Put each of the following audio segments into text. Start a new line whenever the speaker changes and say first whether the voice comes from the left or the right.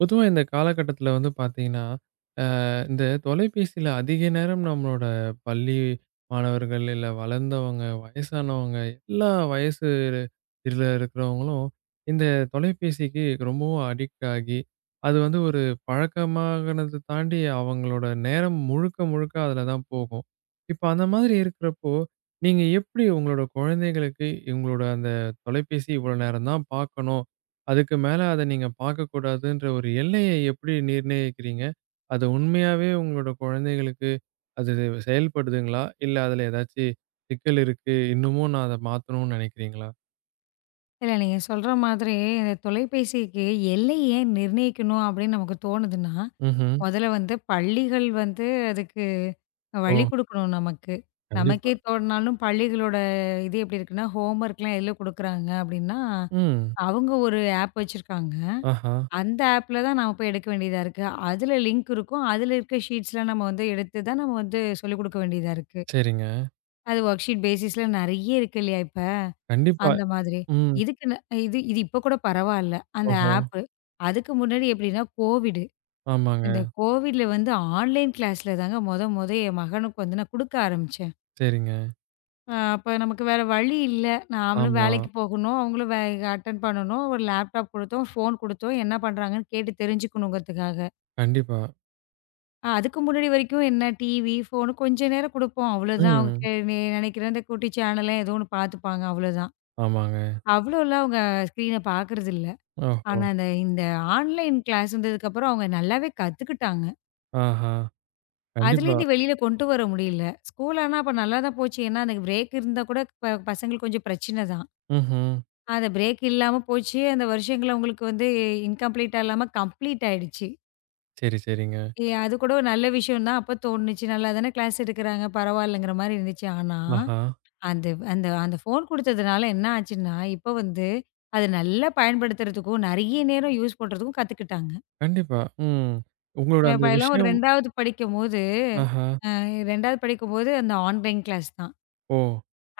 right: பொதுவா இந்த காலகட்டத்துல வந்து பார்த்தீங்கன்னா, அ இந்த தொலைபேசியில அதிக நேரம் நம்மளோட பள்ளி மாணவர்கள், இல்ல வளர்ந்தவங்க, வயசானவங்க, எல்லா வயசு இதில இருக்கிறவங்களும் இந்த தொலைபேசிக்கு ரொம்பவும் அடிக்ட் ஆகி, அது வந்து ஒரு பழக்கமாகனத தாண்டி அவங்களோட நேரம் முழுக்க முழுக்க அதில தான் போகும். இப்ப அந்த மாதிரி இருக்கிறப்போ, நீங்க எப்படி உங்களோட குழந்தைகளுக்கு இவங்களோட அந்த தொலைபேசி இவ்வளோ நேரம் தான் பார்க்கணும். அதுக்கு மேல அத நீங்க பார்க்கக்கூடாதுன்ற ஒரு எல்லைய எப்படி நிர்ணயிக்கிறீங்க? அது உண்மையாவே உங்களோட குழந்தைகளுக்கு அது செயல்படுதுங்களா? இல்ல அதுல ஏதாச்சு சிக்கல் இருக்கு. இன்னமும் நான் அத மாத்தணும்னு நினைக்கிறீங்களா?
left: இல்ல நீங்க சொல்ற மாதிரி இந்த தொலைபேசிக்கு எல்லை ஏன் நிர்ணயிக்கணும் அப்படின்னு நமக்கு தோணுதுன்னா,
right: ம்ஹ்ம்.
left: முதல்ல வந்து பள்ளிகள் வந்து அதுக்கு வழி
right: ஓ!
left: குடுக்கணும் நமக்கு. நமக்கே
right: கண்டிப்பா.
left: தோணுனாலும் பள்ளிகளோட இது எப்படி இருக்குன்னா, ஹோம்வொர்க்லாம் எதில குடுக்குறாங்க அப்படின்னா,
right: ம்.
left: அவங்க ஒரு ஆப் வச்சிருக்காங்க.
right: ஆஹா!
left: அந்த ஆப்ல தான் நாம போய் எடுக்க வேண்டியதா இருக்கு. அதில லிங்க் இருக்கும். அதில இருக்க ஷீட்ஸ்லாம் நம்ம வந்து எடுத்து தான் நம்ம வந்து சொல்லிக் குடுக்க வேண்டியதா இருக்கு.
right: சரிங்க.
left: அது ஒர்க் ஷீட் பேசிஸ்ல நெறைய இருக்கு இல்லையா இப்ப?
right: கண்டிப்பா.
left: அந்த மாதிரி.
right: ம்.
left: இதுக்குன்னு இது இது இப்ப கூட பரவால்ல. அந்த
right: ஓஹோ!
left: ஆப்பு. அதுக்கு முன்னாடி எப்படின்னா கோவிடு.
right: ஆமாங்க.
left: இந்த கோவிட்ல வந்து ஆன்லைன் கிளாஸ்ல தாங்க மொத மொத என் மகனுக்கு வந்து நான் குடுக்க ஆரம்பிச்சேன்.
right: சரிங்க.
left: அப்ப நமக்கு வேற வழி இல்ல. நாமளும்
right: ஆமா.
left: வேலைக்கு போகணும். அவங்களும் அட்டெண்ட் பண்ணணும். ஒரு லேப்டாப் குடுத்தோம், ஃபோன் குடுத்தோம். என்ன பண்றாங்கன்னு கேட்டு தெரிஞ்சுக்கணுங்கிறதுக்காக.
right: கண்டிப்பா.
left: அதுக்கு முன்னாடி வரைக்கும் என்ன டிவி, ஃபோனு கொஞ்ச நேரம் குடுப்போம். அவ்வளோதான். அவங்க
right: ம்.
left: கே நெ நெனைக்கிற அந்த குட்டி சேனல ஏதோ ஒண்ணு பார்த்துப்பாங்க. அவ்வளோதான்.
right: ஆமாங்க.
left: அவ்வளோலாம் அவங்க ஸ்க்ரீன பார்க்கறதில்ல.
right: ஓஹோ!
left: ஆனா, அந்த இந்த ஆன்லைன் கிளாஸ் வந்ததுக்கப்புறம் அவங்க நல்லாவே கத்துக்கிட்டாங்க.
right: ஆஹா! கண்டிப்பா.
left: அதுலேருந்து வெளியில கொண்டு வர முடியல. ஸ்கூல் ஆனா அப்ப நல்லா தான் போச்சு. ஏன்னா, அந்த பிரேக் இருந்தா கூட பசங்களுக்கு கொஞ்சம் பிரச்சனை தான்.
right: ம்ஹ்ம்.
left: அந்த பிரேக் இல்லாம போச்சு. அந்த வருஷங்கள் அவங்களுக்கு வந்து இன்கம்ப்ளீட்டா இல்லாம கம்ப்ளீட் ஆயிடுச்சு.
right: சரி, சரிங்க.
left: அது கூட ஒரு நல்ல விஷயம் தான். அப்ப தோணுச்சு. நல்லா தானே கிளாஸ் எடுக்குறாங்க. பரவாயில்லங்கிற மாரி இருந்துச்சு. ஆனா,
right: ஆஹா!
left: அந்த அந்த அந்த ஃபோன் குடுத்ததுனால என்ன ஆச்சுன்னா, இப்ப வந்து அத நல்லா பயன்படுத்துறதுக்கும், நெறைய நேரம் யூஸ் பண்றதுக்கும் கத்துக்கிட்டாங்க.
right: கண்டிப்பா. ம். உங்களோட அந்த
left: இப்ப எல்லாம் ஒரு
right: விஷயம். ஆஹா!
left: 2வது படிக்கும்போது அந்த ஆன்லைன் கிளாஸ் தான்.
right: ஓ!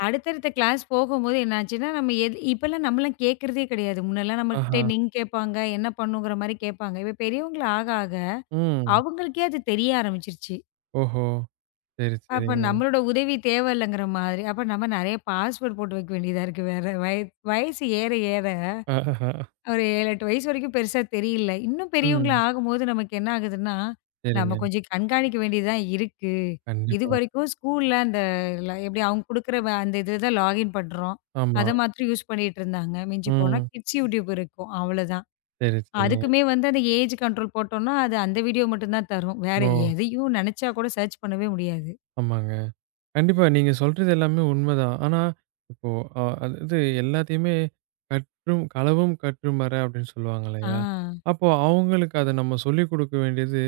left: அடுத்தடுத்த கிளாஸ் போகும்போது என்னாச்சுன்னா, நம்ம எது இப்பலாம் நம்மலாம் கேட்கறதே கிடையாது. முன்னலாம் நம்மகிட்ட
right: ஆஹா!
left: லிங்க் கேட்பாங்க, என்ன பண்ணுங்கிற மாரி கேட்பாங்க. இப்ப பெரியவங்கள ஆக ஆக,
right: ம்.
left: அவங்களுக்கே அது தெரிய ஆரம்பிச்சுருச்சு.
right: ஓஹோ! சரி,
left: அப்ப
right: சரிங்க.
left: நம்மளோட உதவி தேவ இல்லங்கிற மாதிரி. அப்ப நம்ம நெறைய பாஸ்வேர்ட் போட்டு வைக்க வேண்டியதா இருக்கு வேற. வயசு ஏற ஏற.
right: ஆஹா!
left: ஒரு 7, 8 வயசு வரைக்கும் பெருசா தெரியல. இன்னும் பெரியவங்களா
right: ம்.
left: ஆகும்போது நமக்கு என்ன ஆகுதுன்னா, நம்ம
right: சரிங்க.
left: கொஞ்சம் கண்காணிக்க வேண்டியது தான் இருக்கு.
right: கண்டிப்பா.
left: இதுவரைக்கும் ஸ்கூல்ல அந்த எப்படி அவங்க குடுக்குற அந்த இதில தான் லாகின் பண்றோம்.
right: ஆமா.
left: அத மாத்திரம் யூஸ் பண்ணிட்டு இருந்தாங்க. மிஞ்சி போனா
right: ம்.
left: கிட்ஸ் யூடியூப் இருக்கும். அவ்வளோதான்.
right: சரி, சரிங்க.
left: அதுக்குமே வந்து அந்த ஏஜ் கண்ட்ரோல் போட்டோம்னா, அது அந்த வீடியோ மட்டும் தான் தரும். வேற
right: ஓ!
left: எதையும் நெனச்சா கூட சர்ச் பண்ணவே முடியாது.
right: ஆமாங்க. கண்டிப்பா நீங்க சொல்றது எல்லாமே உண்மதான். ஆனா, இப்போ அதாவது எல்லாத்தையுமே கற்றும் களவும் கற்றும் மற அப்படின்னு சொல்லுவாங்க
left: ஆ.
right: இல்லையா? அப்போ அவங்களுக்கு அத நம்ம சொல்லிக் குடுக்க வேண்டியது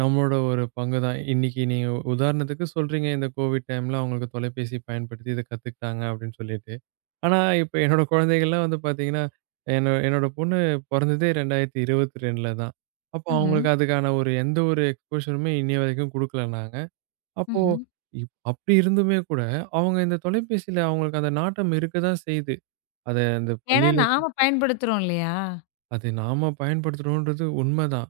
right: நம்மளோட ஒரு பங்கு தான். இன்னைக்கு நீங்க உதாரணத்துக்கு சொல்றீங்க, இந்த கோவிட் டைம்ல அவங்களுக்கு தொலைபேசி பயன்படுத்தி இத கத்துக்கிட்டாங்க அப்படின்னு சொல்லிட்டு. ஆனா, இப்ப என்னோட குழந்தைகள்லாம் வந்து பார்த்தீங்கன்னா, என்ன என்னோட பொண்ணு பொறந்ததே 2022ல தான். அப்போ
left: ம்ஹ்ம்.
right: அவங்களுக்கு அதுக்கான ஒரு எந்த ஒரு எக்ஸ்போஷருமே இன்னைய வரைக்கும் குடுக்கல நாங்க. அப்போ
left: ம்ஹ்ம்.
right: அப்படி இருந்துமே கூட, அவங்க இந்த தொலைபேசியில அவங்களுக்கு அந்த நாட்டம் இருக்க தான் செய்யுது. அத அந்த
left: ஏன்னா
right: பள்ளியில
left: நாம பயன்படுத்துறோம் இல்லையா?
right: அது நாம பயன்படுத்துறோன்றது உண்மதான்.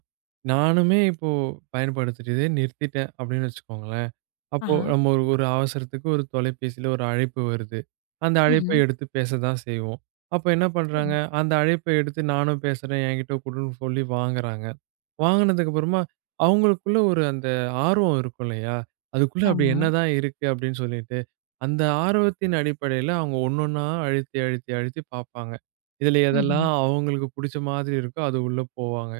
right: நானுமே இப்போ பயன்படுத்திட்டதே நிறுத்திட்டேன் அப்படின்னு வச்சுக்கோங்களேன். அப்போ
left: ஆஹா.
right: நம்ம ஒரு ஒரு அவசரத்துக்கு ஒரு தொலைபேசியில ஒரு அழைப்பு வருது. அந்த அழைப்பை
left: ம்ஹ்ம்.
right: எடுத்து பேச தான் செய்வோம். அப்ப என்ன பண்றாங்க,
left: சரி.
right: அந்த அழைப்பை எடுத்து நானும் பேசுறேன், என்கிட்ட குடுன்னு சொல்லி வாங்குறாங்க. வாங்குனதுக்கு அப்புறமா அவங்களுக்குள்ள ஒரு அந்த ஆர்வம் இருக்கும் இல்லையா? அதுக்குள்ள அப்படி
left: ஆமா.
right: என்னதான் இருக்கு அப்படின்னு சொல்லிட்டு, அந்த ஆர்வத்தின் அடிப்படையில அவங்க ஒண்ணொண்ணா அழுத்தி, அழுத்தி, அழுத்தி பார்ப்பாங்க. இதுல
left: ம்ஹ்ம்.
right: எதெல்லாம் அவங்களுக்கு புடிச்ச மாதிரி இருக்கோ அது உள்ள போவாங்க.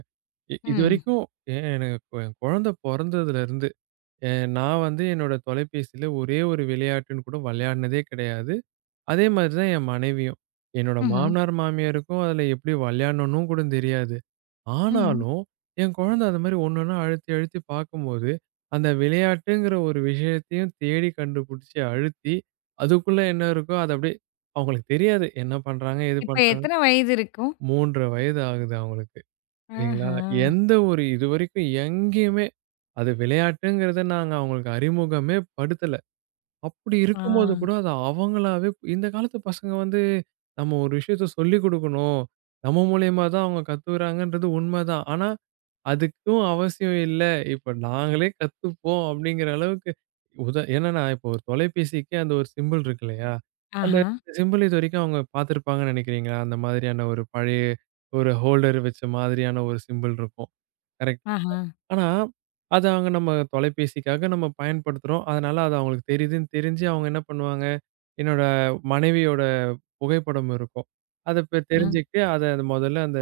right: இ
left: ம்.
right: இதுவரைக்கும் எனக்கு என் குழந்தை பொறந்ததுலருந்து அ நான் வந்து என்னோட தொலைபேசியில ஒரே ஒரு விளையாட்டுன்னு கூட விளையாடுனதே கிடையாது. அதே மாதிரி தான் என் மனைவியும். என்னோட
left: ம்ஹ்ம்.
right: மாமனார், மாமியாருக்கும் அதில எப்படி விளையாடணும்னு கூட தெரியாது.
left: ம்.
right: ஆனாலும் என் குழந்தை அது மாதிரி ஒண்ணு ஒண்ணா அழுத்தி அழுத்தி பார்க்கும்போது, அந்த விளையாட்டுங்கிற ஒரு விஷயத்தையும் தேடி கண்டுபிடிச்சு அழுத்தி, அதுக்குள்ள என்ன இருக்கோ அத அப்படியே அவங்களுக்கு தெரியாது. என்ன பண்றாங்க? ஏது
left: இப்ப
right: பண்றாங்க?
left: எத்தன வயது இருக்கும்?
right: 3 1/2 வயது ஆகுது அவங்களுக்கு. சரிங்களா?
left: ஆஹா!
right: எந்த ஒரு இதுவரைக்கும் எங்கேயுமே அது விளையாட்டுங்கிறத நாங்க அவங்களுக்கு அறிமுகமே படுத்தல. அப்படி
left: ஆ.
right: இருக்கும்போது கூட அது அவங்களாவே இந்த காலத்து பசங்க வந்து நம்ம ஒரு விஷயத்த சொல்லிக் குடுக்கணும். நம்ம மூலியமா தான் அவங்க கத்துக்கிறாங்கன்றது உண்மதான். ஆனா அதுக்கும் அவசியம் இல்ல. இப்ப நாங்களே கத்துப்போம் அப்படிங்கிற அளவுக்கு உத ஏன்னா நான் இப்போ ஒரு தொலைபேசிக்கு அந்த ஒரு சிம்பல் இருக்கு இல்லையா? அந்த
left: ஆஹா!
right: சிம்பல் இதுவரைக்கும் அவங்க பார்த்துருப்பாங்கன்னு நினைக்கிறீங்களா? அந்த மாதிரியான ஒரு பழைய ஒரு ஹோல்டர் வச்ச மாதிரியான ஒரு சிம்பல் இருக்கும். கரெக்ட்.
left: ஆஹா!
right: ஆனா, அத அவங்க நம்ம தொலைபேசிக்காக நம்ம பயன்படுத்துறோம். அதனால அது அவங்களுக்கு தெரியுதுன்னு தெரிஞ்சு அவங்க என்ன பண்ணுவாங்க, என்னோட மனைவியோட புகைப்படம் இருக்கும். அத இப்ப
left: ஆஹா!
right: தெரிஞ்சுக்கிட்டு அத முதல்ல அந்த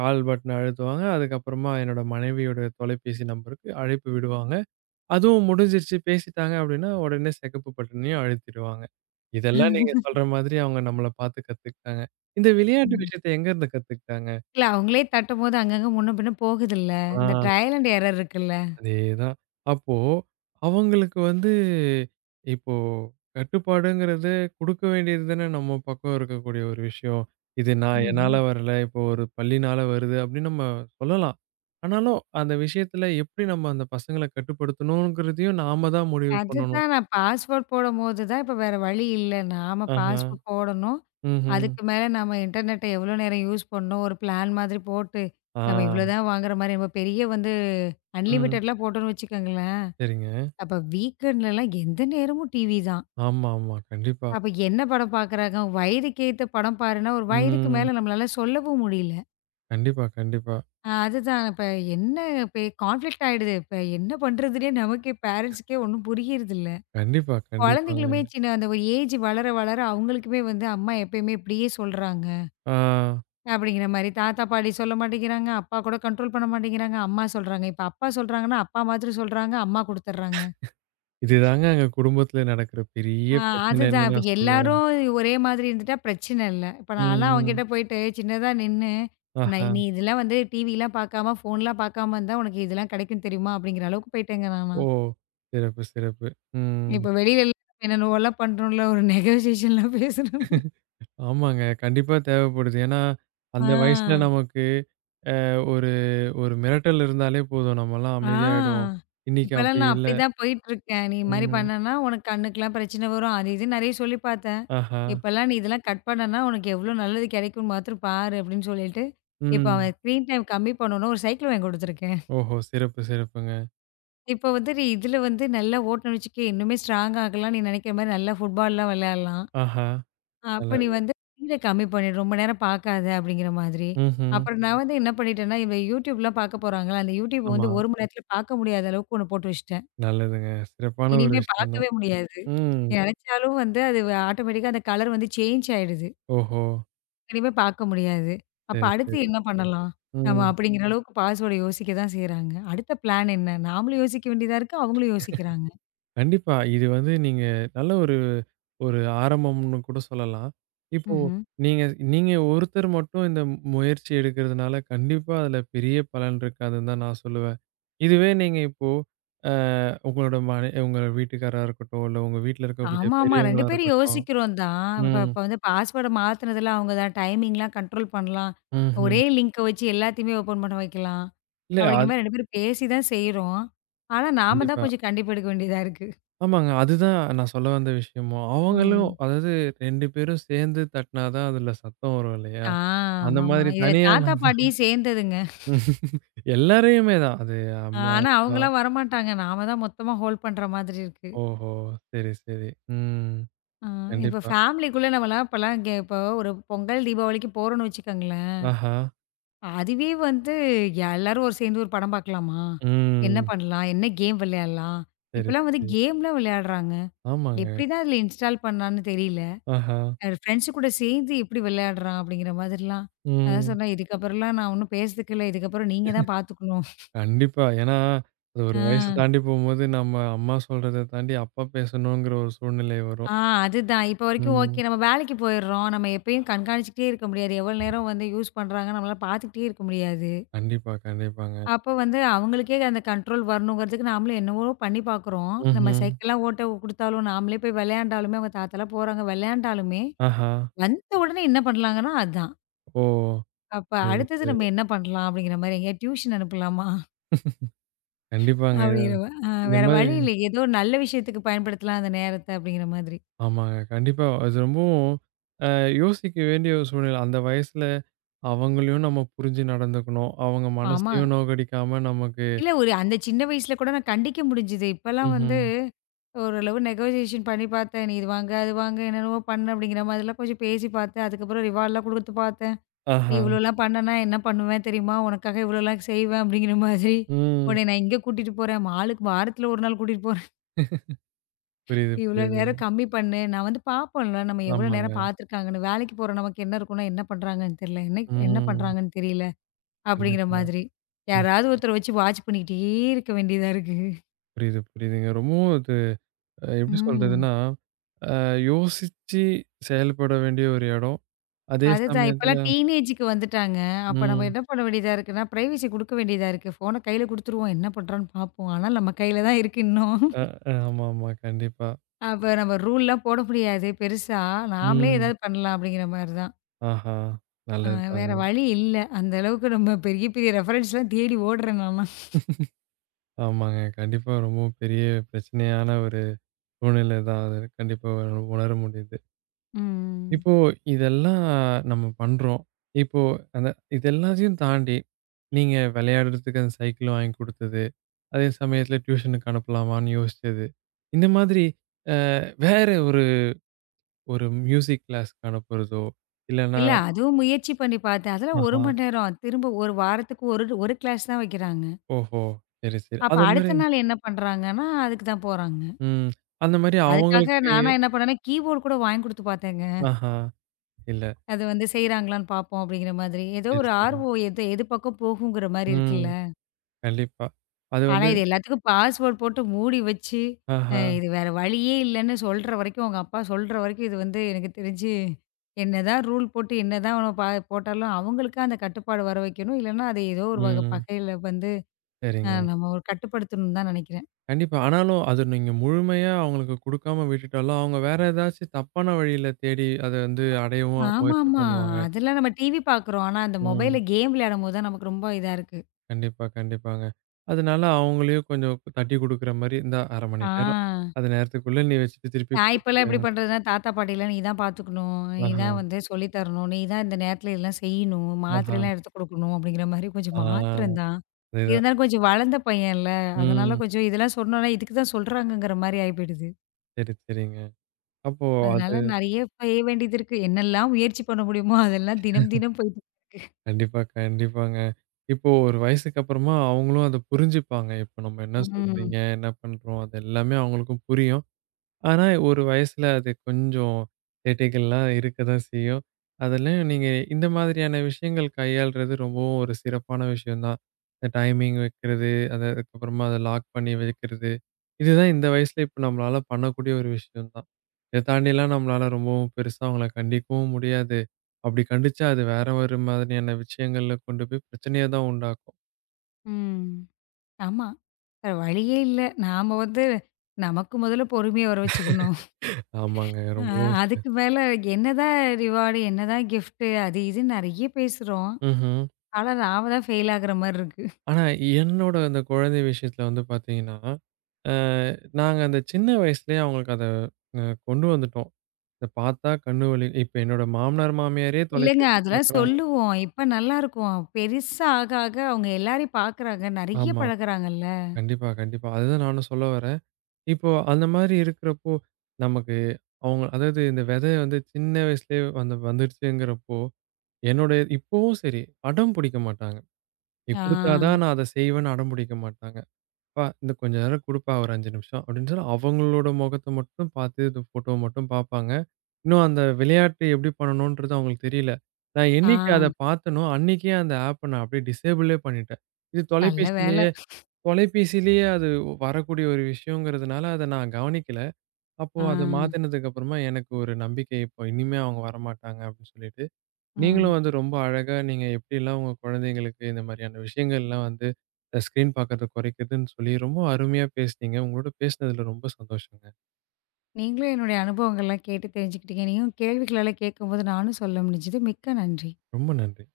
right: கால் பட்டன் அழுத்துவாங்க. அதுக்கப்புறமா என்னோட மனைவியோட தொலைபேசி நம்பருக்கு அழைப்பு விடுவாங்க. அதுவும் முடிஞ்சிருச்சு பேசிட்டாங்க அப்படின்னா, உடனே சிகப்பு பட்டனையும் அழுத்திடுவாங்க. இதெல்லாம் நீங்க சொல்ற மாதிரி அவங்க நம்மள பார்த்து கத்துக்கிட்டாங்க. இந்த விளையாட்டு
left: ம்.
right: விஷயத்த எங்கருந்து கத்துக்கிட்டாங்க?
left: இல்ல அவங்களே தட்டும்போது அங்கங்க முன்ன பின்ன போகுதுல்ல.
right: ஆ.
left: இந்த ட்ரையல் அண்ட் எரர் இருக்குல்ல.
right: அதேதான். அப்போ அவங்களுக்கு வந்து இப்போ கட்டுப்பாடுங்கிறது குடுக்க வேண்டியது தானே நம்ம பக்கம் இருக்கக்கூடிய ஒரு விஷயம். இது நான் என்னால
left: ம்ஹ்ம்.
right: வரல, இப்போ ஒரு பள்ளினால வருது அப்படின்னு நம்ம சொல்லலாம். ஆனாலும் அந்த விஷயத்துல எப்படி நம்ம அந்த பசங்கள கட்டுப்படுத்தணுங்கிறதையும் நாம தான் முடிவு பண்ணணும்.
left: அதுதான் நான் பாஸ்வேர்ட் போடும்போது தான் இப்ப வேற வழி இல்ல. நாம
right: ஆஹா.
left: பாஸ்வேர்ட் போடணும்.
right: ம்ஹ்ம்.
left: அதுக்கு மேல நம்ம இன்டர்நெட்ட எவ்வளோ நேரம் யூஸ் பண்ணணும், ஒரு பிளான் மாதிரி போட்டு,
right: ஆ.
left: நம்ம இவ்வளோதான் வாங்குற மாரி நம்ம பெரிய வந்து
right: ம்.
left: அன்லிமிட்டெட்லாம் போட்டோம்னு வச்சுக்கோங்களேன்,
right: சரிங்க.
left: அப்ப வீக்கெண்ட்லலாம் எந்த நேரமும் டிவி தான்.
right: ஆமா, ஆமா. கண்டிப்பா.
left: அப்ப என்ன படம் பார்க்குறாங்க? வயதுக்கு ஏத்த படம் பாருன்னா, ஒரு வயதுக்கு
right: ம்.
left: மேல நம்மளால சொல்லவும் முடியல.
right: கண்டிப்பா, கண்டிப்பா.
left: அதுதான் இப்ப என்ன இப்ப கான்ஃப்ளிக்ட் ஆயிடுது. இப்ப என்ன பண்றதுன்னே நமக்கே பேரண்ட்ஸ்க்கே ஒண்ணும் புரியறதில்ல.
right: கண்டிப்பா, கண்டிப்பாங்க.
left: குழந்தைங்களுமே சின்ன அந்த ஒரு ஏஜ் வளர வளர அவங்களுக்குமே வந்து அம்மா எப்பயுமே இப்படியே சொல்றாங்க.
right: ஆ.
left: அப்படிங்கிற மாரி தாத்தா, பாட்டி சொல்ல மாட்டேங்கிறாங்க. அப்பா கூட கண்ட்ரோல் பண்ண மாட்டேங்கிறாங்க. அம்மா சொல்றாங்க. இப்ப அப்பா சொல்றாங்கன்னா, அப்பா மாதிரி சொல்றாங்க. அம்மா குடுத்துடுறாங்க.
right: இதுதாங்க எங்க குடும்பத்தில நடக்கிற
left: ஆ
right: பெரிய
left: அதுதான்.
right: பிரச்சனைன்னு
left: இப்ப
right: நான் சொல்லுவேன்.
left: எல்லாரும் ஒரே மாதிரி இருந்துட்டா பிரச்சனை இல்ல. இப்ப நான்லாம்
right: ம், ம்.
left: அவன்கிட்ட போயிட்டு சின்னதா நின்னு, நான்
right: ஆஹா!
left: "நீ இதெல்லாம் வந்து டிவிலாம் பார்க்காம, ஃபோன்லாம் பார்க்காம இருந்தா உனக்கு இதெல்லாம் கிடைக்கும் தெரியுமா?" அப்படிங்கிற அளவுக்கு போயிட்டேங்க
right: ஓ!
left: நான்லாம்.
right: சிறப்பு, சிறப்பு. ம்.
left: இப்ப வெளியிலலாம் என்னென்னவோலாம் பண்றோம்ல, ஒரு நெகோசியேஷன்லாம் பேசுறோம்ல.
right: ஆமாங்க. கண்டிப்பா தேவைப்படுது. ஏன்னா,
left: ஆ.
right: அந்த வயசுல நமக்கு ஒரு ஒரு மிரட்டல் இருந்தாலே போதும். நம்மலாம் அமைதியாயிடுவோம்.
left: ஆ.
right: இன்னைக்கு
left: இப்பலாம்
right: அப்படி
left: நான்
right: இல்ல.
left: அப்படிதான் போயிட்டுருக்கேன். நீ இது மாரி
right: ம்.
left: பண்ணேன்னா, உனக்கு கண்ணுக்குலாம் பிரச்சனை வரும். அது இதுன்னு நெறைய சொல்லி பார்த்தேன்.
right: ஆஹா!
left: இப்பலாம் நீ இதெல்லாம் கட் பண்ணனா, உனக்கு எவ்ளோ நல்லது கிடைக்கும்னு மாத்திரம் பாரு அப்படின்னு சொல்லிட்டு, இப்ப
right: ம்.
left: அவன் ஸ்க்ரீன் டைம் கம்மி பண்ணணும்னு ஒரு சைக்கிள் வாங்கி குடுத்துருக்கேன்.
right: ஓஹோ! சிறப்பு, சிறப்புங்க.
left: இப்ப வந்து நீ இதுல வந்து நல்லா ஓட்டுனேன்னு வச்சுக்கயே, இன்னுமே ஸ்ட்ராங் ஆகலாம். நீ நெனைக்கிற மாரி நல்லா ஃபுட்பால்லாம் விளையாடலாம்.
right: ஆஹா!
left: அப்ப நீ
right: நல்லது.
left: வந்து ஸ்க்ரீன கம்மி பண்ணிடு. ரொம்ப நேரம் பார்க்காத அப்படிங்கிற மாதிரி.
right: ம்ஹ்ம்.
left: அப்புறம் நான் வந்து என்ன பண்ணிட்டேன்னா, இவ YouTubeலாம் பார்க்க போறாங்களா, அந்த YouTube
right: ஆமா.
left: வந்து 1 மணி நேரத்துல பார்க்க முடியாத அளவுக்கு ஒண்ணு போட்டு வச்சுட்டேன்.
right: நல்லதுங்க. சிறப்பான ஒரு
left: இனிமே
right: விஷயம்
left: பார்க்கவே
right: தான்.
left: முடியாது.
right: ம்.
left: நெனச்சாலும் வந்து அது ஆட்டோமேட்டிக்கா அந்த கலர் வந்து சேஞ்ச் ஆயிடுது.
right: ஓஹோ!
left: இனிமே பார்க்க முடியாது. அப்ப
right: சரி,
left: அடுத்து
right: சரி.
left: என்ன பண்ணலாம்? நம்ம
right: ம்.
left: அப்படிங்கிற அளவுக்கு பாசோட யோசிக்க தான் செய்றாங்க. அடுத்த பிளான் என்ன? நாமளும் யோசிக்க வேண்டியதா இருக்கு, அவங்களும் யோசிக்கிறாங்க.
right: கண்டிப்பா. இது வந்து நீங்க நல்ல ஒரு ஒரு ஆரம்பம்னு கூட சொல்லலாம். இப்போ
left: ம்ஹ்ம்.
right: நீங்க நீங்க ஒருத்தர் மட்டும் இந்த முயற்சி எடுக்கிறதுனால, கண்டிப்பா அதுல பெரிய பலன் இருக்காதுன்னு தான் நான் சொல்லுவேன். இதுவே நீங்க இப்போ அ உங்களோட மனை உங்க வீட்டுக்காரரா இருக்கட்டும், இல்ல உங்க வீட்ல இருக்கக்கூடிய
left: ஆமா, ஆமா. 2
right: பெரியவங்களா
left: பேரும்
right: இருக்கட்டும்.
left: யோசிக்கிறோம் தான். இப்ப
right: ம்.
left: இப்ப வந்து பாஸ்வேர்ட மாத்துனதுல அவங்க தான் டைமிங்லாம் கண்ட்ரோல் பண்ணலாம். ஒரே
right: ம்ஹ்ம்.
left: லிங்க்க வச்சு எல்லாத்தையுமே ஓப்பன் பண்ண வைக்கலாம்.
right: இல்ல
left: அப்படிங்கிற
right: அது
left: மாரி 2 பேரும் பேசி தான் செய்றோம். ஆனா நாம தான்
right: கண்டிப்பா.
left: கொஞ்சம் கண்டிப்பு எடுக்க வேண்டியதா இருக்கு.
right: ஆமாங்க. அதுதான் நான் சொல்ல வந்த விஷயமும். அவங்களும்
left: ம்.
right: அதாவது 2 பேரும் சேர்ந்து தட்டினா தான் அதுல சத்தம் வரும் இல்லையா?
left: ஆ,
right: அந்த
left: ஆமாமா.
right: மாதிரி
left: இதுல
right: தனியா
left: தாத்தா, பாட்டி சேர்ந்ததுங்க.
right: நம் எல்லாரையுமே தான். அது
left: ஆ,
right: அம்மா,
left: ஆனா,
right: அப்பா.
left: அவங்கலாம் வரமாட்டாங்க. நாம தான் மொத்தமா ஹோல்ட் பண்ற மாதிரி இருக்கு.
right: ஓஹோ! சரி, சரி. ம்.
left: ஆ. இப்ப
right: கண்டிப்பா.
left: ஃபேமிலிக்குள்ள நம்மலாம் இப்பலாம் இப்போ ஒரு பொங்கல், தீபாவளிக்கு போறோம்னு வச்சுக்கோங்களேன்,
right: ஆஹா!
left: அதுவே வந்து எல்லாரும் ஒரு சேர்ந்து ஒரு படம் பார்க்கலாமா? என்ன
right: ம்.
left: பண்ணலாம்? என்ன கேம் விளையாடலாம்?
right: சரி,
left: இப்பலாம் வந்து
right: சரி.
left: கேம்லாம் விளையாடுறாங்க.
right: ஆமாங்க.
left: எப்படி தான் அதில இன்ஸ்டால் பண்ணான்னு தெரியல.
right: ஆஹா!
left: அது ஃப்ரெண்ட்ஸ் கூட சேர்ந்து எப்படி விளையாடுறான்? அப்படிங்கிற மாதிரிலாம். அதான்
right: ம்.
left: சொன்னேன், இதுக்கப்புறம்லாம் நான் ஒண்ணும் பேசுறதுக்கு இல்ல. இதுக்கப்புறம் நீங்க தான் பார்த்துக்கணும்.
right: கண்டிப்பா. ஏன்னா, அது
left: ஆ.
right: ஒரு வயசு தாண்டி போம்போது நம்ம அம்மா சொல்றத தாண்டி அப்பா பேசணுங்கிற ஒரு சூழ்நிலை வரும்.
left: ஆ அதுதான். இப்போ வரைக்கும்
right: ம்.
left: ஓகே. நம்ம வேலைக்கு போயிடுறோம். நம்ம எப்பயும் கண்காணிச்சுக்கிட்டே இருக்க முடியாது. எவ்வளோ நேரம் வந்து யூஸ் பண்ணுறாங்க நம்மளால பார்த்துக்கிட்டே இருக்க முடியாது.
right: கண்டிப்பா, கண்டிப்பாங்க.
left: அப்போ வந்து அவங்களுக்கே அந்த கண்ட்ரோல் வரணுங்கிறதுக்கு நாமளும் என்னவோ பண்ணி பார்க்குறோம். நம்ம
right: ம்ஹ்ம்.
left: சைக்கிள்லாம் ஓட்ட குடுத்தாலும், நாமளே போய் விளையாண்டாலுமே, அவங்க தாத்தாலாம் போறாங்க விளையாண்டாலுமே,
right: ஆஹா!
left: வந்த உடனே என்ன பண்ணலாங்கன்னா அதான்.
right: ஓ!
left: அப்ப
right: புரியுது,
left: அடுத்தது நம்ம
right: புரியுது.
left: என்ன பண்ணலாம் அப்படிங்கிற மாரி எங்கேயா டியூஷன் அனுப்பலாமா?
right: கண்டிப்பாங்க.
left: அப்படிங்கிற மா அ
right: இந்த
left: வேற
right: மாரி
left: வழி இல்ல. ஏதோ ஒரு நல்ல விஷயத்துக்கு பயன்படுத்தலாம் அந்த நேரத்த அப்படிங்கிற மாதிரி.
right: ஆமாங்க. கண்டிப்பா. அது ரொம்பவும் அ யோசிக்க வேண்டிய ஒரு சூழ்நிலை. அந்த வயசுல அவங்களையும் நம்ம புரிஞ்சு நடந்துக்கணும். அவங்க
left: ஆமா.
right: மனசையும் நோகடிக்காம நமக்கு.
left: இல்ல ஒரு அந்த சின்ன வயசுல கூட நான் கண்டிக்க முடிஞ்சுது. இப்பலாம் வந்து
right: ம்ஹ்ம்.
left: ஓரளவு நெகோசியேஷன் பண்ணி பார்த்தேன். நீ இது வாங்க, அது வாங்க என்னென்னவோ பண்ணு அப்படிங்கிற மாதிரிலாம் கொஞ்சம் பேசி பார்த்தேன். அதுக்கப்புறம் ரிவார்ட்லாம் குடுத்து பார்த்தேன். நீ
right: ஆஹா!
left: இவ்வளோலாம் பண்ணனா என்ன பண்ணுவேன் தெரியுமா? உனக்காக இவ்வளோலாம் செய்வேன் அப்படிங்கிற மாதிரி.
right: ம்.
left: உன்னை நான் இங்க கூட்டிட்டு போறேன். மாலுக்கு வாரத்துல ஒரு நாள் கூட்டிட்டு போறேன்.
right: புரியுது,
left: இவ்வளோ நேரம்
right: புரியுது.
left: கம்மி பண்ணு. நான் வந்து பார்ப்போம்ல நம்ம எவ்வளோ நேரம்
right: ஆமாங்க.
left: பார்த்துருக்காங்கன்னு. வேலைக்கு போற நமக்கு என்ன இருக்கும்னா என்ன பண்றாங்கன்னு தெரியல. என்ன என்ன
right: ம்.
left: பண்றாங்கன்னு தெரியல அப்படிங்கிற
right: கண்டிப்பா.
left: மாதிரி.
right: ம்.
left: யாராவது ஒருத்தர வச்சு வாட்ச் பண்ணிக்கிட்டே இருக்க வேண்டியதா இருக்கு.
right: புரியுது, புரியுதுங்க. ரொம்பவும் அது எப்படி
left: ம்.
right: சொல்றதுன்னா, அ யோசிச்சு செயல்பட வேண்டிய ஒரு இடம். அதே
left: அதுதான்.
right: சமயத்துல
left: இப்பலாம் டீனேஜ்க்கு வந்துட்டாங்க. அப்ப நம்ம
right: ம்.
left: என்ன பண்ண வேண்டியதா இருக்குன்னா, பிரைவசி குடுக்க வேண்டியதா இருக்கு. ஃபோன கையில குடுத்துருவோம். என்ன பண்றான்னு பார்ப்போம். ஆனா நம்ம கையில தான் இருக்கு இன்னும்.
right: அ ஆமாமா. கண்டிப்பா.
left: அப்ப நம்ம ரூல்லாம் போட முடியாது பெருசா. நாமளே
right: ம்.
left: ஏதாவது பண்ணலாம் அப்படிங்கிற மாரி தான்.
right: ஆஹா!
left: அ வேற
right: நல்லதுதாங்க.
left: வழி இல்ல. அந்த அளவுக்கு நம்ம பெரிய பெரிய ரெஃபரன்ஸ்லாம் தேடி ஓடுறேன் நான்லாம்.
right: ஆமாங்க. கண்டிப்பா ரொம்பவும் பெரிய பிரச்சனையான ஒரு சூழ்நிலை தான் அது. கண்டிப்பா உணர முடியுது.
left: ம்.
right: இப்போ இதெல்லாம் நம்ம பண்றோம். இப்போ அந்த இது எல்லாத்தையும் தாண்டி, நீங்க விளையாடுறதுக்கு அந்த சைக்கிள் வாங்கி குடுத்தது, அதே சமயத்துல டியூஷனுக்கு அனுப்பலாமான்னு யோசிச்சது. இந்த மாதிரி வேற ஒரு ஒரு மியூசிக் கிளாஸ்க்கு அனுப்புறதோ, இல்லன்னா
left: இல்ல அதுவும் முயற்சி பண்ணி பார்த்தேன். அதெல்லாம் 1
right: ஆஹா,
left: மணி நேரம். திரும்ப 1 வாரத்துக்கு ஒரு ஒரு கிளாஸ் தான் வைக்கிறாங்க.
right: ஓஹோ, சரி, சரி.
left: அப்ப
right: அது மாரி
left: அடுத்த நாள் என்ன பண்றாங்கன்னா, அதுக்கு தான் போறாங்க.
right: ம். அந்த மாரி
left: அதுக்காக
right: அவங்களுக்கு
left: நானா என்ன பண்ணேன்னா, கீபோர்ட் கூட வாங்கி குடுத்து பார்த்தேங்க.
right: ஆஹா, இல்ல.
left: அது வந்து செய்றாங்களான்னு பார்ப்போம் அப்படிங்கிற மாதிரி. ஏதோ
right: சரி,
left: ஒரு
right: சரி.
left: ஆர்வம் எது எது பக்கம் போகுங்கிற மாரி
right: ம்.
left: இருக்குல்ல.
right: கண்டிப்பா. அது
left: ஆனா
right: வந்து
left: இது எல்லாத்துக்கும் பாஸ்வேர்ட் போட்டு மூடி வச்சு, அ
right: ஆஹா,
left: இது வேற வழியே இல்லன்னு சொல்ற வரைக்கும் உங்க அப்பா சொல்ற வரைக்கும் இது வந்து எனக்கு தெரிஞ்சு என்னதான் ரூல் போட்டு என்னதான் அவன போட்டாலும் அவங்களுக்கா அந்த கட்டுப்பாடு வர வைக்கணும். இல்லன்னா அது ஏதோ ஒரு வகை
right: ம்.
left: பகையில வந்து அ
right: சரிங்க.
left: நம்ம ஒரு கட்டுப்படுத்தணும்னு தான் நினைக்கிறேன்.
right: கண்டிப்பா. ஆனாலும் அது நீங்க முழுமையா அவங்களுக்கு குடுக்காம விட்டுட்டாலும், அவங்க வேற ஏதாச்சும் தப்பான வழியில தேடி அத வந்து அடையவும் முயற்சி
left: ஆமாமா.
right: பண்ணுவாங்க.
left: அதெல்லாம் நம்ம டிவி பார்க்குறோம். ஆனா அந்த மொபைல்ல
right: ம்.
left: கேம் விளையாடும்போது தான் நமக்கு ரொம்ப இதா இருக்கு.
right: கண்டிப்பா, கண்டிப்பாங்க. அதனால அவங்களையும் கொஞ்சம் தட்டி குடுக்குற மாரி, "இந்தா 1/2
left: ஆ.
right: மணி நேரம். அது நேரத்துக்குள்ள நீ வச்சுட்டு திருப்பி
left: நான் இப்பலாம்
right: குடுத்துரு."
left: எப்படி பண்றதுன்னா, தாத்தா பாட்டிலாம் நீ தான் பார்த்துக்கணும். நீ
right: ஆஹா,
left: தான் வந்து சொல்லி தரணும். நீ தான் இந்த நேரத்துல இதெல்லாம் செய்யணும்.
right: ஆஹா.
left: மாத்திரைலாம் எடுத்து குடுக்கணும் அப்படிங்கிற மாரி கொஞ்சம் மாத்திரம்
right: ஆ
left: தான்.
right: அதேதான்.
left: இருந்தாலும் கொஞ்சம் வளர்ந்த பையன்ல. அதனால
right: ம்.
left: கொஞ்சம் இதெல்லாம் சொன்னோனா, இதுக்கு தான் சொல்றாங்கங்கிற மாரி ஆயி போயிடுது.
right: சரி, சரிங்க. அப்போ அது
left: அதனால நெறைய செய்ய வேண்டியது இருக்கு. என்னெல்லாம் முயற்சி பண்ண முடியுமோ அதெல்லாம் தினம் தினம் போயிட்டு இருக்கு.
right: கண்டிப்பா, கண்டிப்பாங்க. இப்போ ஒரு வயசுக்கு அப்புறமா அவங்களும் அத புரிஞ்சுப்பாங்க. இப்ப நம்ம என்ன
left: ம்.
right: சொல்றீங்க? என்ன பண்றோம்? அது எல்லாமே அவங்களுக்கும் புரியும். ஆனா, ஒரு வயசுல அது கொஞ்சம் சேட்டைகள்லாம் இருக்கதான் செய்யும். அதெல்லாம் நீங்க இந்த மாதிரியான விஷயங்கள் கையாள்றது ரொம்பவும் ஒரு சிறப்பான விஷயம் தான். இந்த டைமிங் வைக்கிறது, அத அதுக்கப்புறமா அத லாக் பண்ணி வைக்கிறது. இதுதான் இந்த வயசுல இப்ப நம்மளால பண்ணக்கூடிய ஒரு விஷயம் தான். இத தாண்டிலாம் நம்மளால ரொம்பவும் பெருசா அவங்கள கண்டிக்கவும் முடியாது. அப்படி கண்டிச்சா அது வேற ஒரு மாதிரியான விஷயங்கள்ல கொண்டு போய் பிரச்சனைய தான் உண்டாக்கும்.
left: ம். ஆமா. வேற வழியே இல்ல. நாம வந்து நமக்கு முதல்ல பொறுமைய வர வச்சுக்கணும்.
right: ஆமாங்க.
left: அ
right: ரொம்பவும்
left: அதுக்கு மேல என்னதான் ரிவார்டு, என்னதான் கிஃப்ட்டு அது இதுன்னு நெறைய பேசுறோம்.
right: ம்ஹ்ம்.
left: ஆனா நாம தான் ஃபெயில் ஆகுற மாரி இருக்கு.
right: ஆனா, என்னோட அந்த குழந்தை விஷயத்துல வந்து பாத்தீங்கன்னா, அ நாங்க அந்த சின்ன வயசுலயே அவங்களுக்கு அத அ கொண்டு வந்துட்டோம். இத பாத்தா கண்ணு வலி இப்ப என்னோட மாமனார், மாமியாரே
left: இல்லங்க
right: தொலைபேசி
left: அதெல்லாம்
right: பாக்குறாங்க.
left: சொல்லுவோம். இப்ப நல்லாருக்கும். பெருசா ஆக ஆக அவங்க எல்லாரையும் பார்க்குறாங்க. நெறைய
right: ஆமா.
left: பழகுறாங்கல்ல.
right: கண்டிப்பா, கண்டிப்பா. அதுதான் நானும் சொல்ல வரேன். இப்போ அந்த மாரி இருக்கிறப்போ, நமக்கு அவங்க அதாவது இந்த விதை வந்து சின்ன வயசுலயே வந்து வந்துருச்சுங்கிறப்போ, என்னோட இப்பவும் சரி, அடம் பிடிக்க மாட்டாங்க. நீ
left: ஆ,
right: குடுத்தா தான் நான் அத செய்வேன்னு அடம் பிடிக்க மாட்டாங்க. "அப்பா இன்னும் கொஞ்ச நேரம் குடுப்பா ஒரு 5 நிமிஷம்" அப்படின்னு சொல்லி அவங்களோட முகத்த மட்டும் பார்த்து, இந்த ஃபோட்டோவ மட்டும் பார்ப்பாங்க. இன்னும் அந்த விளையாட்டு எப்படி பண்ணணுன்றது அவங்களுக்கு தெரியல. நான்
left: ஆ.
right: என்னைக்கு அத பார்த்தேனோ, அன்னைக்கே அந்த ஆப்ப நான் அப்படியே டிசேபிளே பண்ணிட்டேன். இது
left: நல்ல வேல.
right: தொலைபேசியிலேயே தொலைபேசியிலேயே அது வரக்கூடிய ஒரு விஷயங்கிறதுனால அத நான் கவனிக்கல. அப்போ
left: ஆ,
right: அத மாத்துனதுக்கு அப்புறமா எனக்கு ஒரு நம்பிக்கை, இப்போ இனிமே அவங்க வரமாட்டாங்க அப்படின்னு சொல்லிட்டு.
left: ஆ.
right: நீங்களும் வந்து ரொம்ப அழகா நீங்க எப்படிலாம் உங்க குழந்தைங்களுக்கு இந்த மாதிரியான விஷயங்கள்லாம் வந்து ஸ்க்ரீன் பார்க்கறத குறைக்குதுன்னு சொல்லி ரொம்ப அருமையா பேசுனீங்க. உங்களோட பேசினதுல ரொம்ப சந்தோஷங்க.
left: நீங்களும் என்னுடைய அனுபவங்கள்லாம் கேட்டு தெரிஞ்சுக்கிட்டீங்க. நீங்களும் கேள்விகளெல்லாம் கேட்கும்போது நானும் சொல்ல முடிஞ்சது. மிக்க நன்றி.
right: ரொம்ப நன்றி.